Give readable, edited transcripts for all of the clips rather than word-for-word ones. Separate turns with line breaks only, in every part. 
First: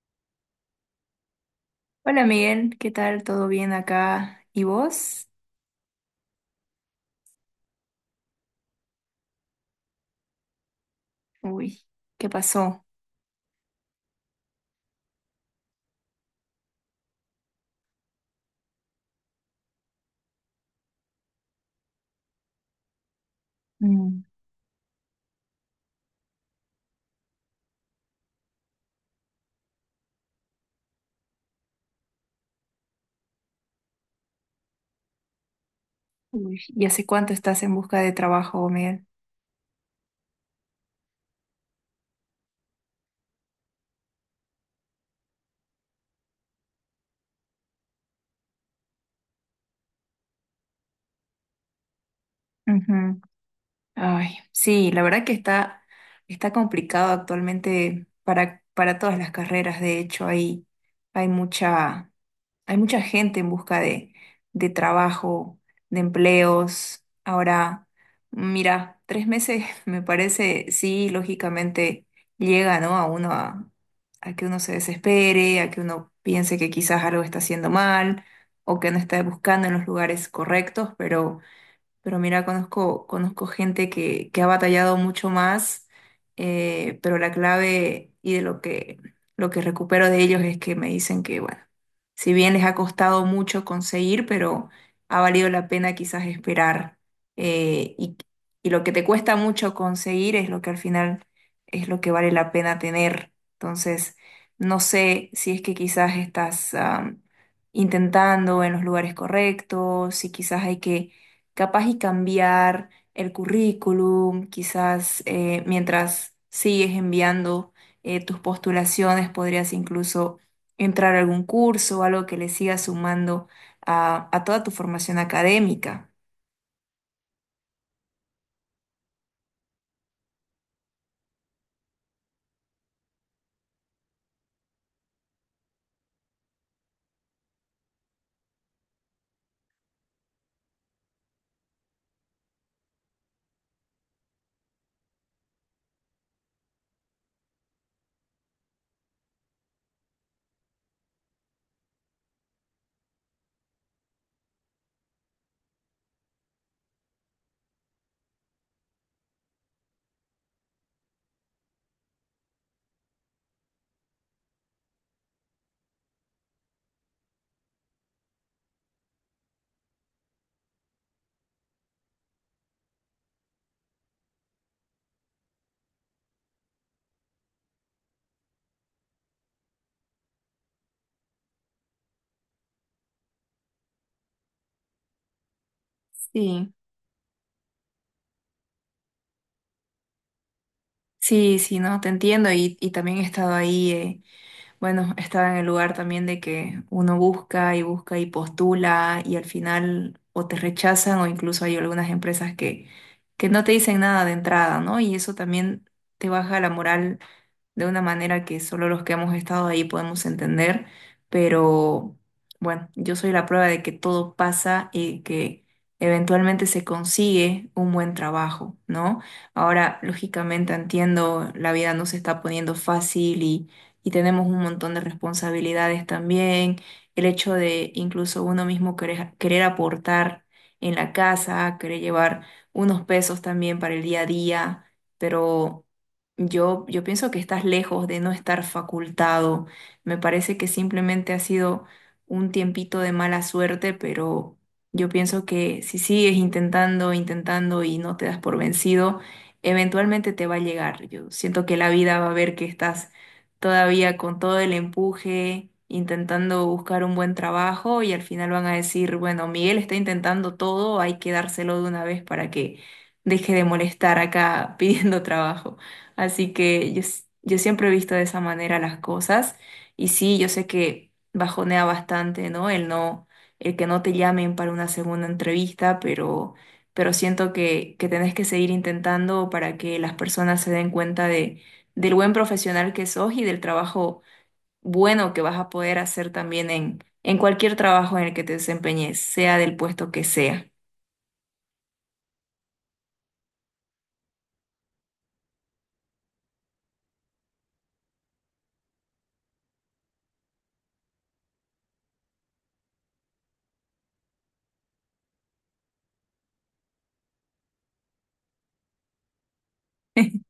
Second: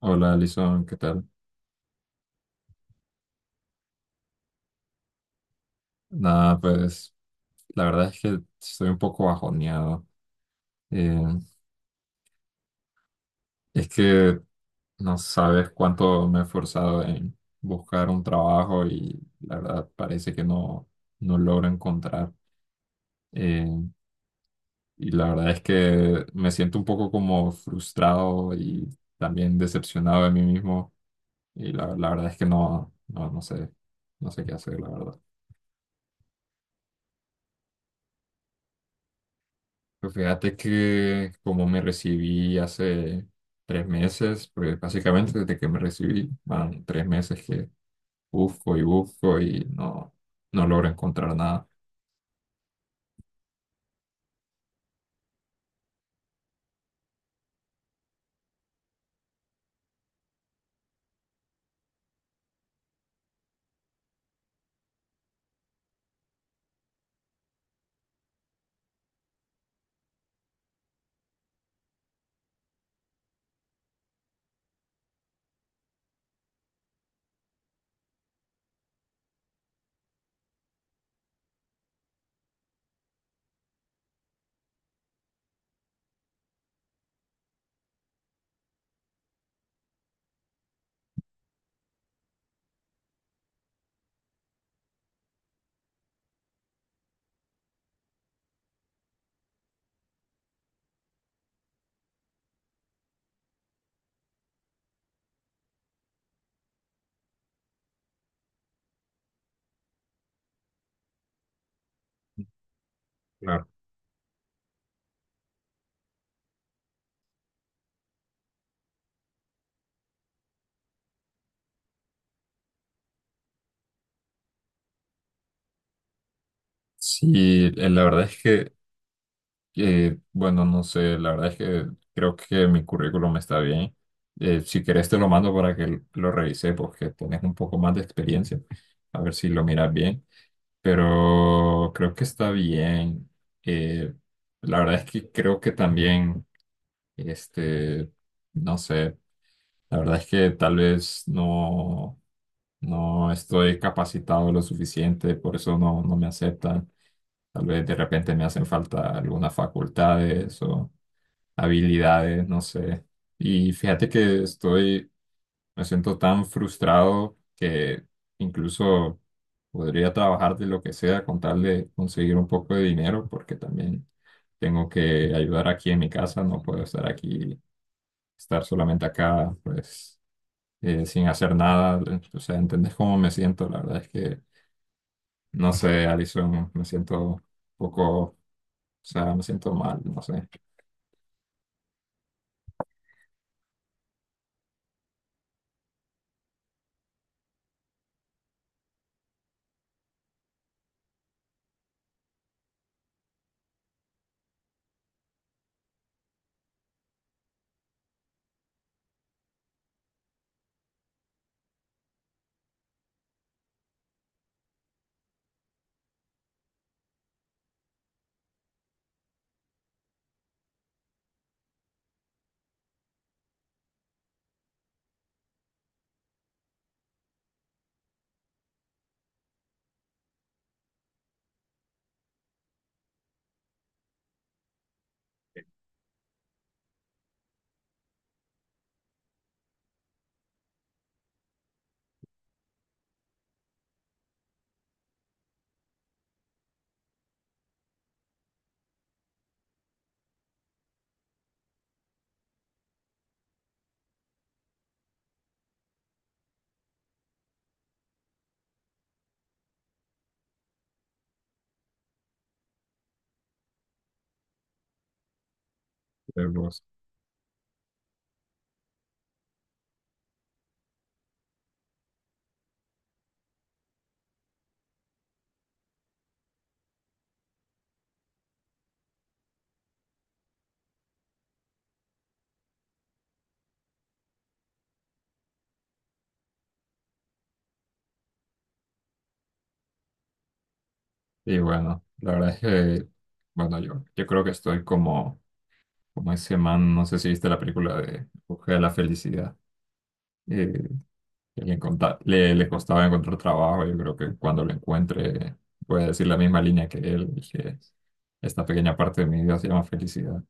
Hola, Alison, ¿qué tal?
Hola Miguel, ¿qué tal? ¿Todo bien acá? ¿Y vos?
Nada, pues la verdad es que estoy un poco bajoneado. Eh,
Uy, ¿qué pasó?
es que no sabes cuánto me he esforzado en buscar un trabajo y la verdad parece que no logro encontrar. Eh,
Mm,
y la verdad es que me siento un poco como frustrado y también decepcionado de mí mismo. Y la verdad es que no sé, no sé qué hacer, la verdad.
uy, ¿y hace cuánto estás en busca de trabajo, Miguel?
Pues fíjate que como me recibí hace 3 meses, pues básicamente desde que me recibí, van 3 meses que busco y busco y no logro encontrar nada.
Ujú. Ay, sí, la verdad que está complicado actualmente para todas las carreras. De hecho, hay mucha, Hay mucha gente en busca de trabajo, de empleos. Ahora, mira, 3 meses me parece, sí, lógicamente llega, ¿no? A uno a que uno se desespere, a que uno piense que quizás algo está haciendo mal o que no está buscando en los lugares correctos, pero mira, conozco gente que ha batallado mucho más, pero la clave y de lo que recupero de ellos es que me dicen que, bueno, si bien les ha costado mucho conseguir, pero ha valido la pena quizás esperar. eh, y, y lo que te cuesta mucho conseguir es lo que al final es lo que vale la pena tener. Entonces, no sé si es que quizás estás, intentando en los lugares correctos, si quizás hay que capaz y cambiar el
Claro.
currículum, quizás mientras sigues enviando tus postulaciones, podrías incluso entrar a algún curso o algo que le siga sumando a toda tu formación académica.
Sí, la verdad es que bueno, no sé, la verdad es que creo que mi currículum está bien. Si quieres te lo mando para que lo revise porque tienes un poco más de experiencia. A ver si lo miras bien. Pero creo que está bien. Eh, la verdad es que creo que también... Este, no sé, la verdad es que tal vez no estoy capacitado lo suficiente, por eso no me aceptan. Tal vez de repente me hacen falta algunas facultades o habilidades, no sé. Y me siento tan frustrado que incluso podría trabajar de lo que sea con tal de conseguir un poco de dinero, porque también tengo que ayudar aquí en mi casa, no puedo estar solamente acá, pues, sin hacer nada, o sea, ¿entendés cómo me siento? La verdad es que, no sé, Alison,
Sí,
me siento un poco, o sea, me siento mal, no sé.
sí, sí, no, te entiendo y también he estado ahí. Bueno, estaba en el lugar también de que uno busca y busca y postula y al final o te rechazan o incluso hay algunas empresas que no te dicen nada de entrada, ¿no? Y eso también te baja la moral de una manera que solo los que hemos estado ahí podemos entender, pero bueno, yo soy la prueba de que todo pasa y que eventualmente se consigue un buen trabajo, ¿no? Ahora, lógicamente entiendo, la vida no se está poniendo fácil y tenemos un montón de responsabilidades también, el hecho de incluso uno mismo querer, querer aportar en la casa, querer llevar unos pesos también para el día a día, pero. Yo pienso que estás lejos de no estar facultado. Me parece que simplemente ha sido un tiempito de mala suerte, pero yo pienso que si sigues intentando, intentando y no te das por vencido, eventualmente te va a llegar. Yo siento que la vida va a ver que estás todavía con todo el empuje, intentando buscar un buen trabajo y al final van a decir, bueno, Miguel está intentando todo, hay que dárselo de una vez para que deje de molestar acá pidiendo trabajo. Así
Pero,
que yo, yo siempre he visto de esa manera las cosas y sí, yo sé que bajonea bastante, ¿no? El no, el que no te llamen para una segunda entrevista, pero siento que tenés que seguir intentando para que las personas se den cuenta del buen profesional que sos y del trabajo bueno que vas a poder hacer también en cualquier trabajo en el que te desempeñes, sea del puesto que sea.
y bueno, la verdad es que, bueno, yo creo que estoy como, como ese man, no sé si viste la película de En Busca de la Felicidad. eh, que le costaba encontrar trabajo. Yo creo que cuando lo encuentre voy a decir la misma línea que él, y que esta pequeña parte de mi vida se llama felicidad.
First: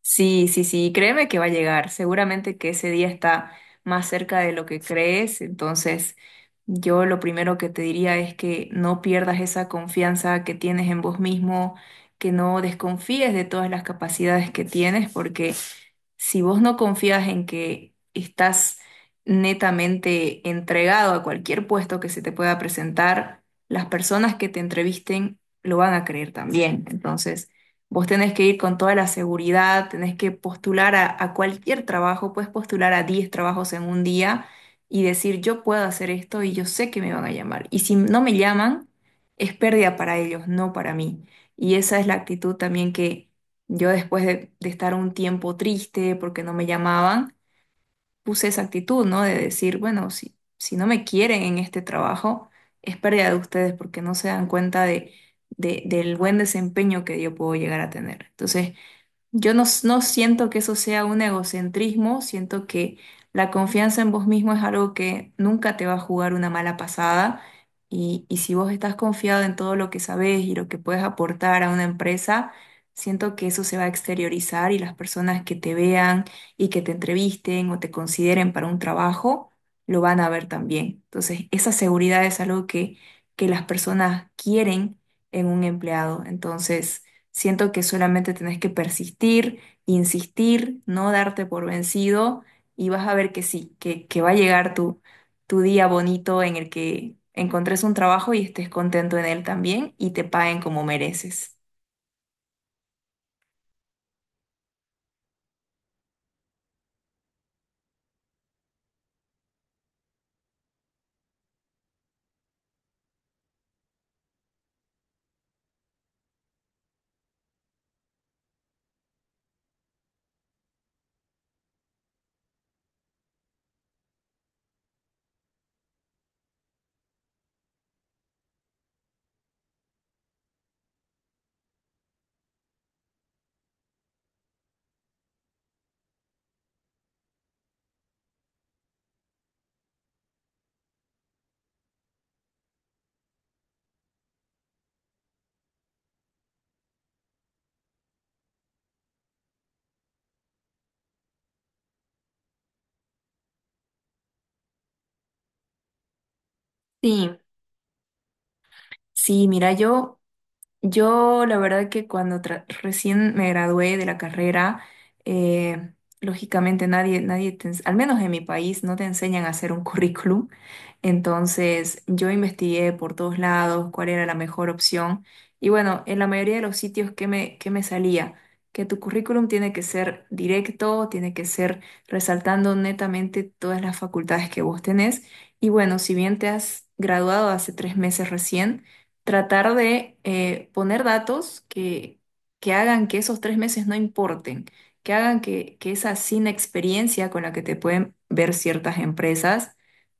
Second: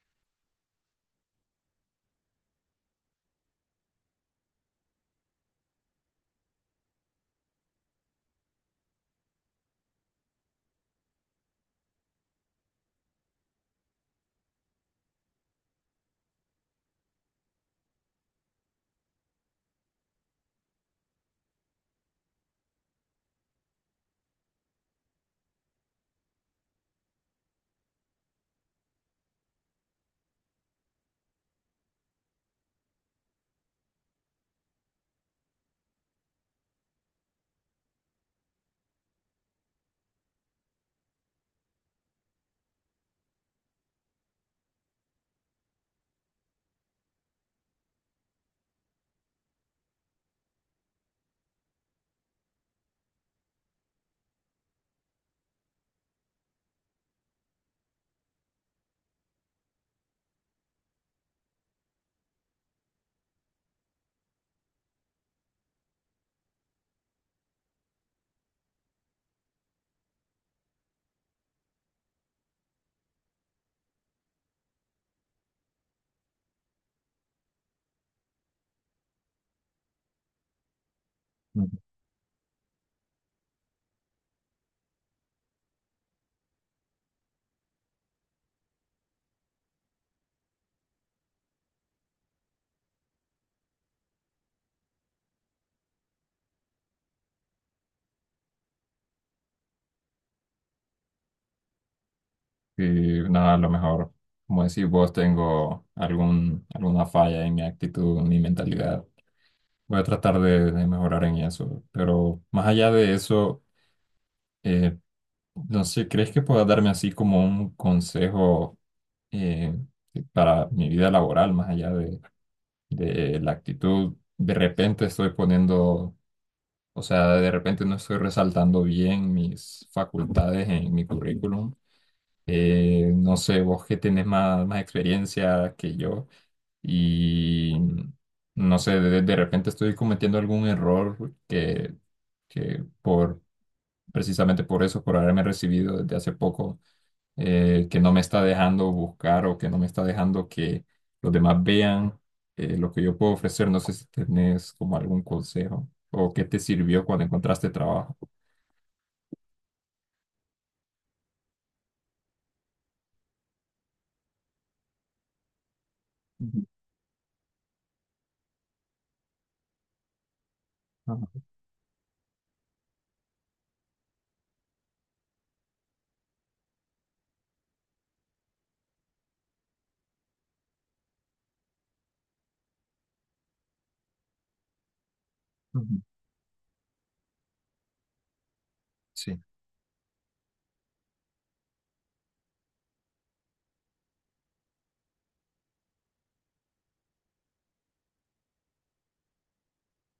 Sí, sí, sí, créeme que va a llegar. Seguramente que ese día está más cerca de lo que crees. Entonces, yo lo primero que te diría es que no pierdas esa confianza que tienes en vos mismo, que no desconfíes de todas las capacidades que tienes, porque si vos no confías en que estás netamente entregado a cualquier puesto que se te pueda presentar, las personas que te entrevisten lo van a creer también. Entonces, vos tenés que ir con toda la seguridad, tenés que postular a cualquier trabajo, puedes postular a 10 trabajos en un día y decir, yo puedo hacer esto y yo sé que me van a llamar. Y si no me llaman, es pérdida para ellos, no para mí. Y esa es la actitud también que yo después de estar un tiempo triste porque no me llamaban, puse esa actitud, ¿no? De decir, bueno, si no me quieren en este trabajo, es pérdida de ustedes porque no se dan cuenta del buen desempeño que yo puedo llegar a tener. Entonces, yo no, no siento que eso sea un egocentrismo, siento que la confianza en vos mismo es algo que nunca te va a jugar una mala pasada y si vos estás confiado en todo lo que sabés y lo que puedes aportar a una empresa, siento que eso se va a exteriorizar y las personas que te vean y que te entrevisten o te consideren para un trabajo, lo van a ver también. Entonces,
Y
esa seguridad es algo que las personas quieren en un empleado. Entonces. Siento que solamente tenés que persistir, insistir, no darte por vencido y vas a ver que sí, que va a llegar tu día bonito en el que encontres un trabajo y estés contento en él también y te paguen como mereces.
nada, a lo mejor, como decís vos, tengo alguna falla en mi actitud, en mi mentalidad. Voy a tratar de mejorar en eso. Pero más allá de eso, eh, no sé, ¿crees que puedas darme así como un consejo eh, para mi vida laboral, más allá de la actitud? De repente estoy poniendo, o sea, de repente no estoy resaltando bien mis facultades en mi currículum. No sé, vos que tenés más experiencia que yo y no sé, de repente estoy cometiendo algún error que por, precisamente por eso, por haberme recibido desde hace poco, que no me está dejando buscar o que no me está dejando que los demás vean lo que yo puedo ofrecer. No sé si tenés como algún consejo o qué te sirvió cuando
Sí,
encontraste trabajo.
sí, mira, yo la verdad que cuando recién me gradué de la carrera, eh,
Ujú,
lógicamente nadie al menos en mi país, no te enseñan a hacer un currículum.
ajá,
Entonces yo investigué por todos lados cuál era la mejor opción y bueno, en la mayoría de los sitios que me salía, que tu currículum tiene que ser directo, tiene que ser resaltando netamente todas las facultades que vos tenés y bueno,
ujú,
si bien te has graduado hace 3 meses recién,
sí,
tratar de poner datos que hagan que esos 3 meses no importen, que hagan que esa sin experiencia con la que te pueden ver ciertas empresas,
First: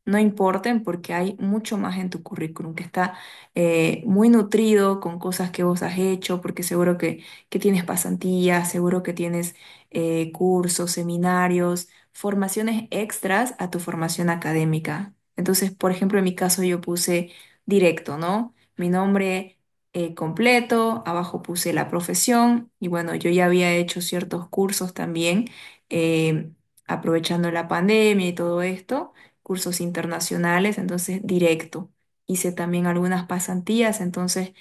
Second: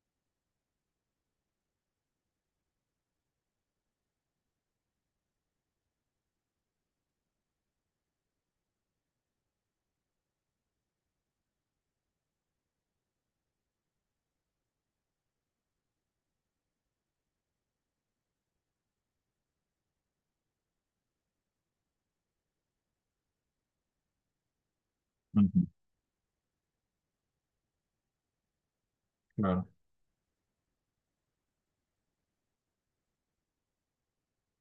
no importen porque hay mucho más en tu currículum que está muy nutrido con cosas que vos has hecho, porque seguro que tienes pasantías, seguro que tienes cursos, seminarios, formaciones extras a tu formación académica. Entonces, por ejemplo, en mi caso yo puse directo, ¿no? Mi nombre completo, abajo puse la profesión y bueno, yo ya había hecho ciertos cursos también,
ujú,
eh, aprovechando la pandemia y todo esto
claro.
cursos internacionales, entonces directo. Hice también algunas pasantías, entonces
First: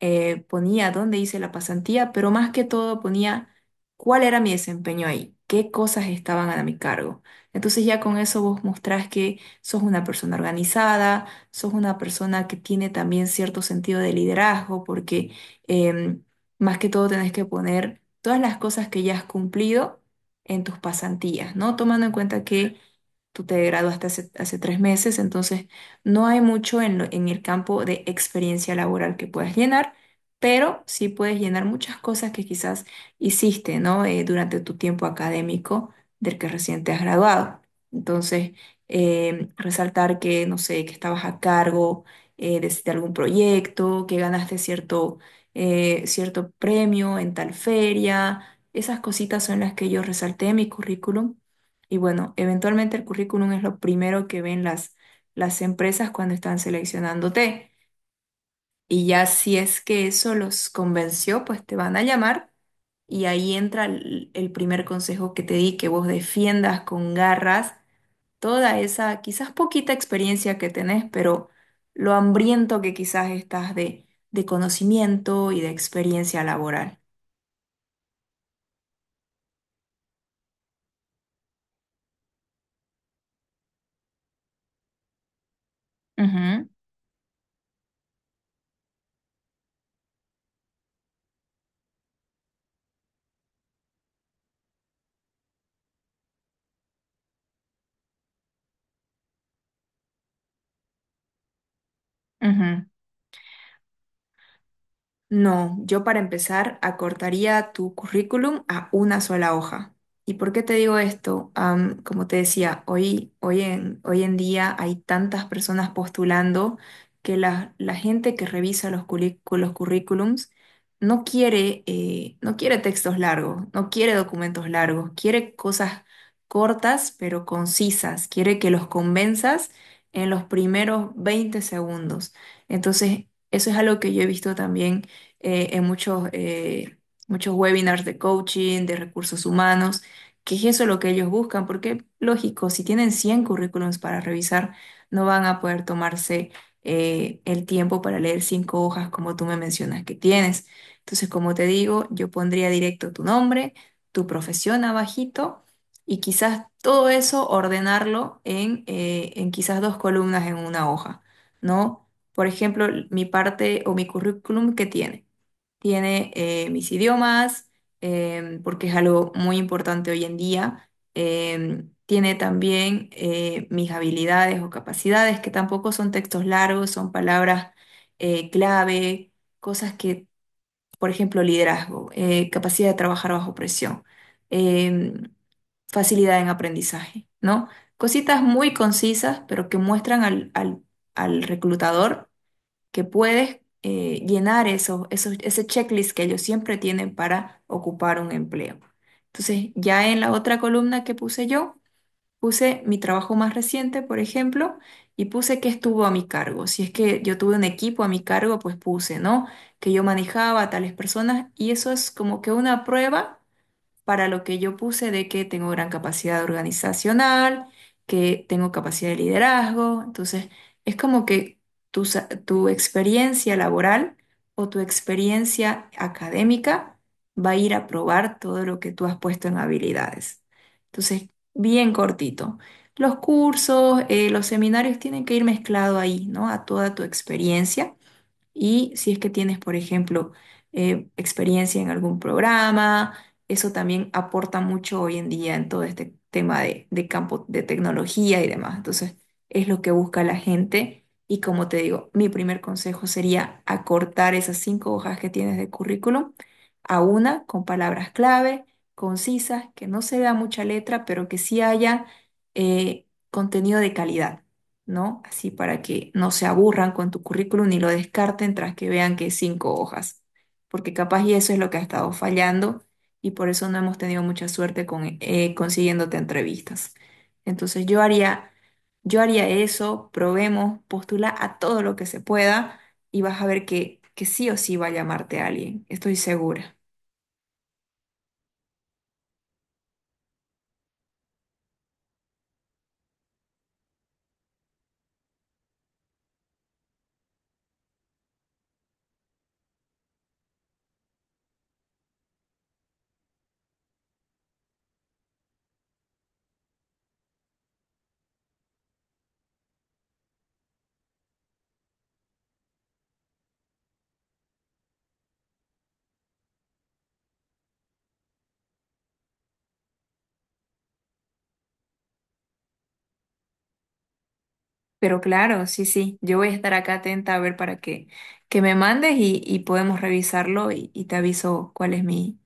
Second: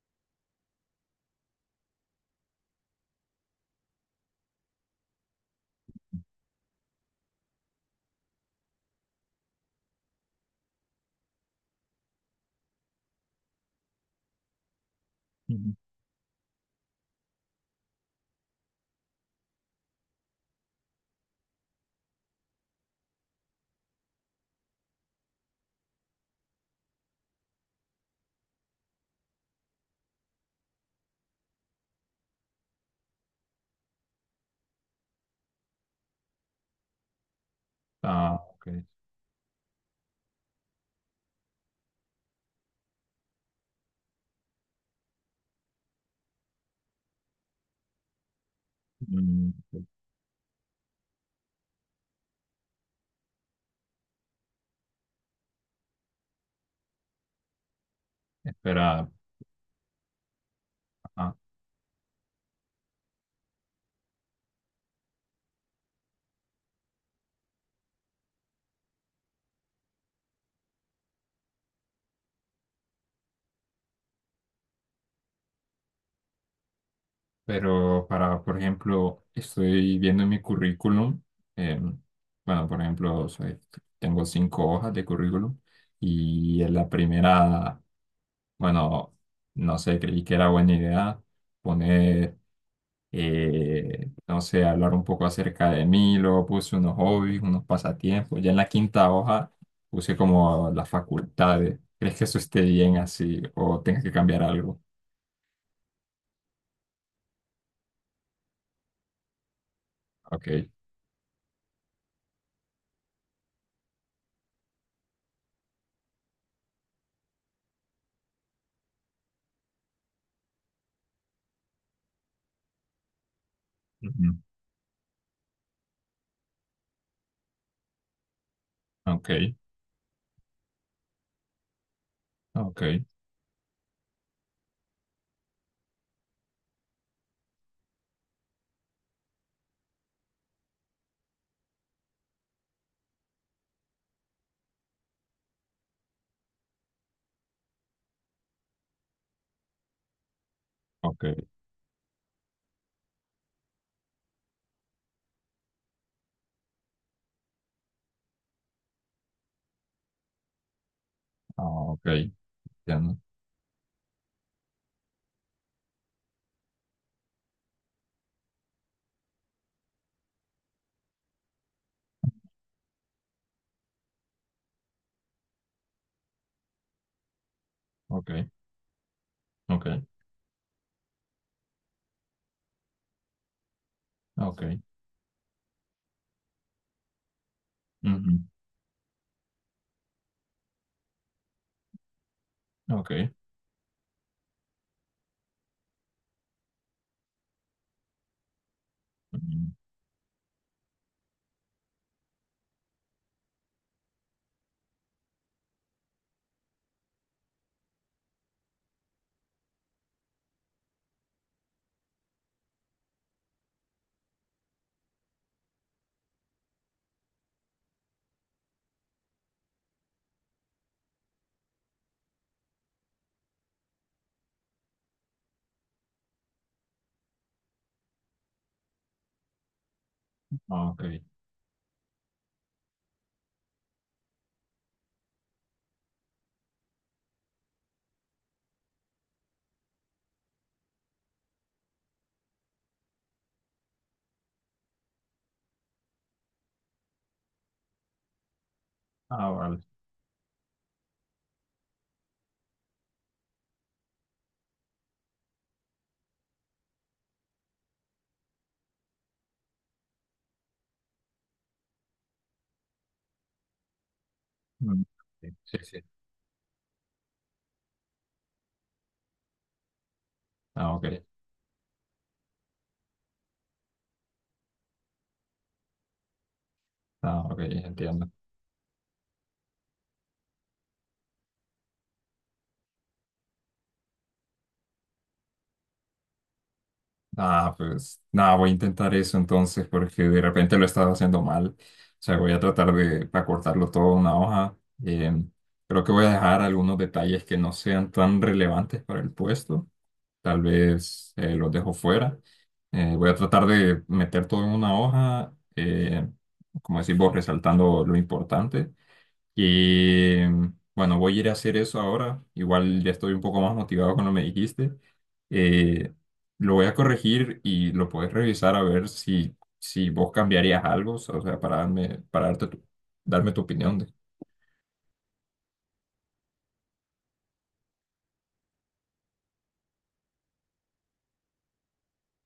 ponía dónde hice la pasantía, pero más que todo ponía cuál era mi desempeño ahí, qué cosas estaban a mi cargo. Entonces ya con eso vos mostrás que sos una persona organizada, sos una persona que tiene también cierto sentido de liderazgo, porque
Ujú.
em, más que todo tenés que poner todas las cosas que ya has cumplido en tus pasantías, ¿no? Tomando en cuenta que tú te graduaste hace 3 meses, entonces no hay mucho en el campo de experiencia laboral que puedas llenar, pero sí puedes llenar muchas cosas que quizás hiciste, ¿no? Durante tu tiempo académico del que recién te has graduado.
Ah,
Entonces,
ok.
resaltar que, no sé, que estabas a cargo de algún proyecto, que ganaste cierto premio en tal feria. Esas cositas
Mm,
son las que yo resalté en mi currículum y bueno, eventualmente el currículum es lo primero que ven las empresas cuando están seleccionándote. Y
esperada.
ya si es que eso los
Ajá.
convenció, pues te van a llamar y ahí entra el primer consejo que te di, que vos defiendas con garras toda esa quizás poquita experiencia que tenés, pero lo hambriento que quizás estás de conocimiento y de experiencia laboral.
Pero para, por ejemplo, estoy viendo en mi currículum, em, bueno, por ejemplo, tengo 5 hojas de currículum
Ujú,
y en la primera, bueno, no sé, creí que era buena idea poner, no sé, hablar un poco acerca de mí, luego puse unos hobbies, unos pasatiempos, ya en la 5.ª hoja puse como las facultades. ¿Crees que eso esté
ujú.
bien así o tengas que cambiar algo?
No, yo para empezar acortaría tu currículum a una sola hoja. ¿Y por qué
Ok.
te digo esto? Como te decía, hoy en día hay tantas personas postulando que la gente que revisa los currículums no quiere, no quiere textos largos, no quiere
Ujú,
documentos largos, quiere cosas cortas pero concisas, quiere que los
ok.
convenzas en los primeros 20 segundos.
Ok.
Entonces, eso es algo que yo he visto también en muchos webinars de coaching, de recursos humanos, que es eso lo que ellos buscan, porque lógico, si tienen 100 currículums para revisar, no van a poder tomarse el tiempo para leer cinco hojas como tú me mencionas que tienes.
Ok.
Entonces, como te digo, yo pondría directo tu nombre, tu profesión abajito y quizás todo eso ordenarlo en quizás dos columnas en una hoja,
Ah,
¿no?
ok.
Por ejemplo,
Entiendo.
mi parte o mi currículum que tiene tiene mis idiomas, porque es algo muy importante hoy en día. Tiene también mis habilidades o capacidades, que tampoco son textos largos, son palabras
Ok.
clave,
Ok.
cosas que, por ejemplo, liderazgo, capacidad de trabajar bajo presión,
Ok.
em, facilidad en aprendizaje, ¿no?
Ujú,
Cositas muy concisas, pero que muestran al reclutador que
ok.
puedes llenar ese checklist que ellos siempre tienen para ocupar un empleo.
Ujú,
Entonces, ya en la otra columna que puse yo, puse mi trabajo más reciente, por ejemplo, y puse qué estuvo a mi cargo. Si es que yo tuve un equipo a mi cargo, pues puse, ¿no? Que yo manejaba a tales personas y eso es como que una prueba para lo que yo puse de que tengo gran capacidad organizacional, que tengo capacidad de liderazgo. Entonces, es como que tu experiencia laboral o tu experiencia académica va a ir a probar todo lo que tú has puesto en habilidades.
ah, ok.
Entonces, bien cortito. Los cursos, los seminarios tienen que ir mezclado ahí, ¿no? A toda tu experiencia y si es que tienes, por ejemplo, experiencia en algún programa, eso también aporta mucho hoy en día en todo este tema de campo de tecnología y demás. Entonces,
Ah,
es
vale.
lo que busca la gente. Y como te digo, mi primer consejo sería acortar esas cinco hojas que tienes de currículum a una con palabras clave, concisas, que no se vea mucha letra, pero que sí haya contenido de calidad.
Mm,
¿No?
sí,
Así
sí,
para
sí.
que no se aburran con tu currículum ni lo descarten tras que vean que es cinco hojas, porque
Ah,
capaz
ok.
y eso es lo que ha estado fallando y por eso no hemos tenido mucha suerte con consiguiéndote entrevistas.
Ah, ok.
Entonces
Entiendo.
yo haría eso, probemos, postula a todo lo que se pueda y vas a ver que sí o sí va a llamarte alguien, estoy segura.
Ah, pues nada, voy a intentar eso entonces porque de repente lo he estado haciendo mal. O sea, voy a tratar de acortarlo todo a una hoja. em, Creo que voy a dejar algunos detalles que no sean tan relevantes para el puesto. Tal vez los dejo fuera. Voy a tratar de meter todo en una hoja, como decís vos, resaltando lo importante. Y bueno, voy a ir a hacer eso ahora. Igual ya estoy un poco más motivado con lo que me dijiste. Eh, lo voy a corregir y lo puedes revisar a ver si vos cambiarías algo, o sea, para darme tu opinión. De...
Pero claro, sí, sí, yo voy a estar acá atenta a ver para que me mandes y podemos revisarlo y te aviso cuál es mi,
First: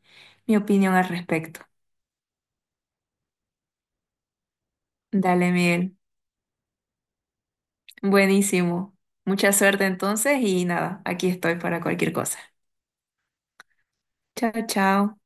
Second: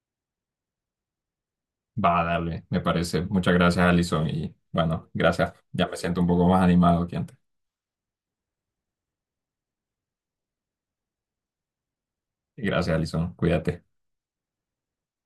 mi opinión al respecto.
Va, dale, me parece. Muchas gracias, Alison. Y bueno,
Dale,
gracias. Ya me
Miguel.
siento un poco más animado que antes.
Buenísimo. Mucha suerte entonces y nada, aquí estoy para cualquier cosa.
Gracias, Alison. Cuídate.
Chao, chao.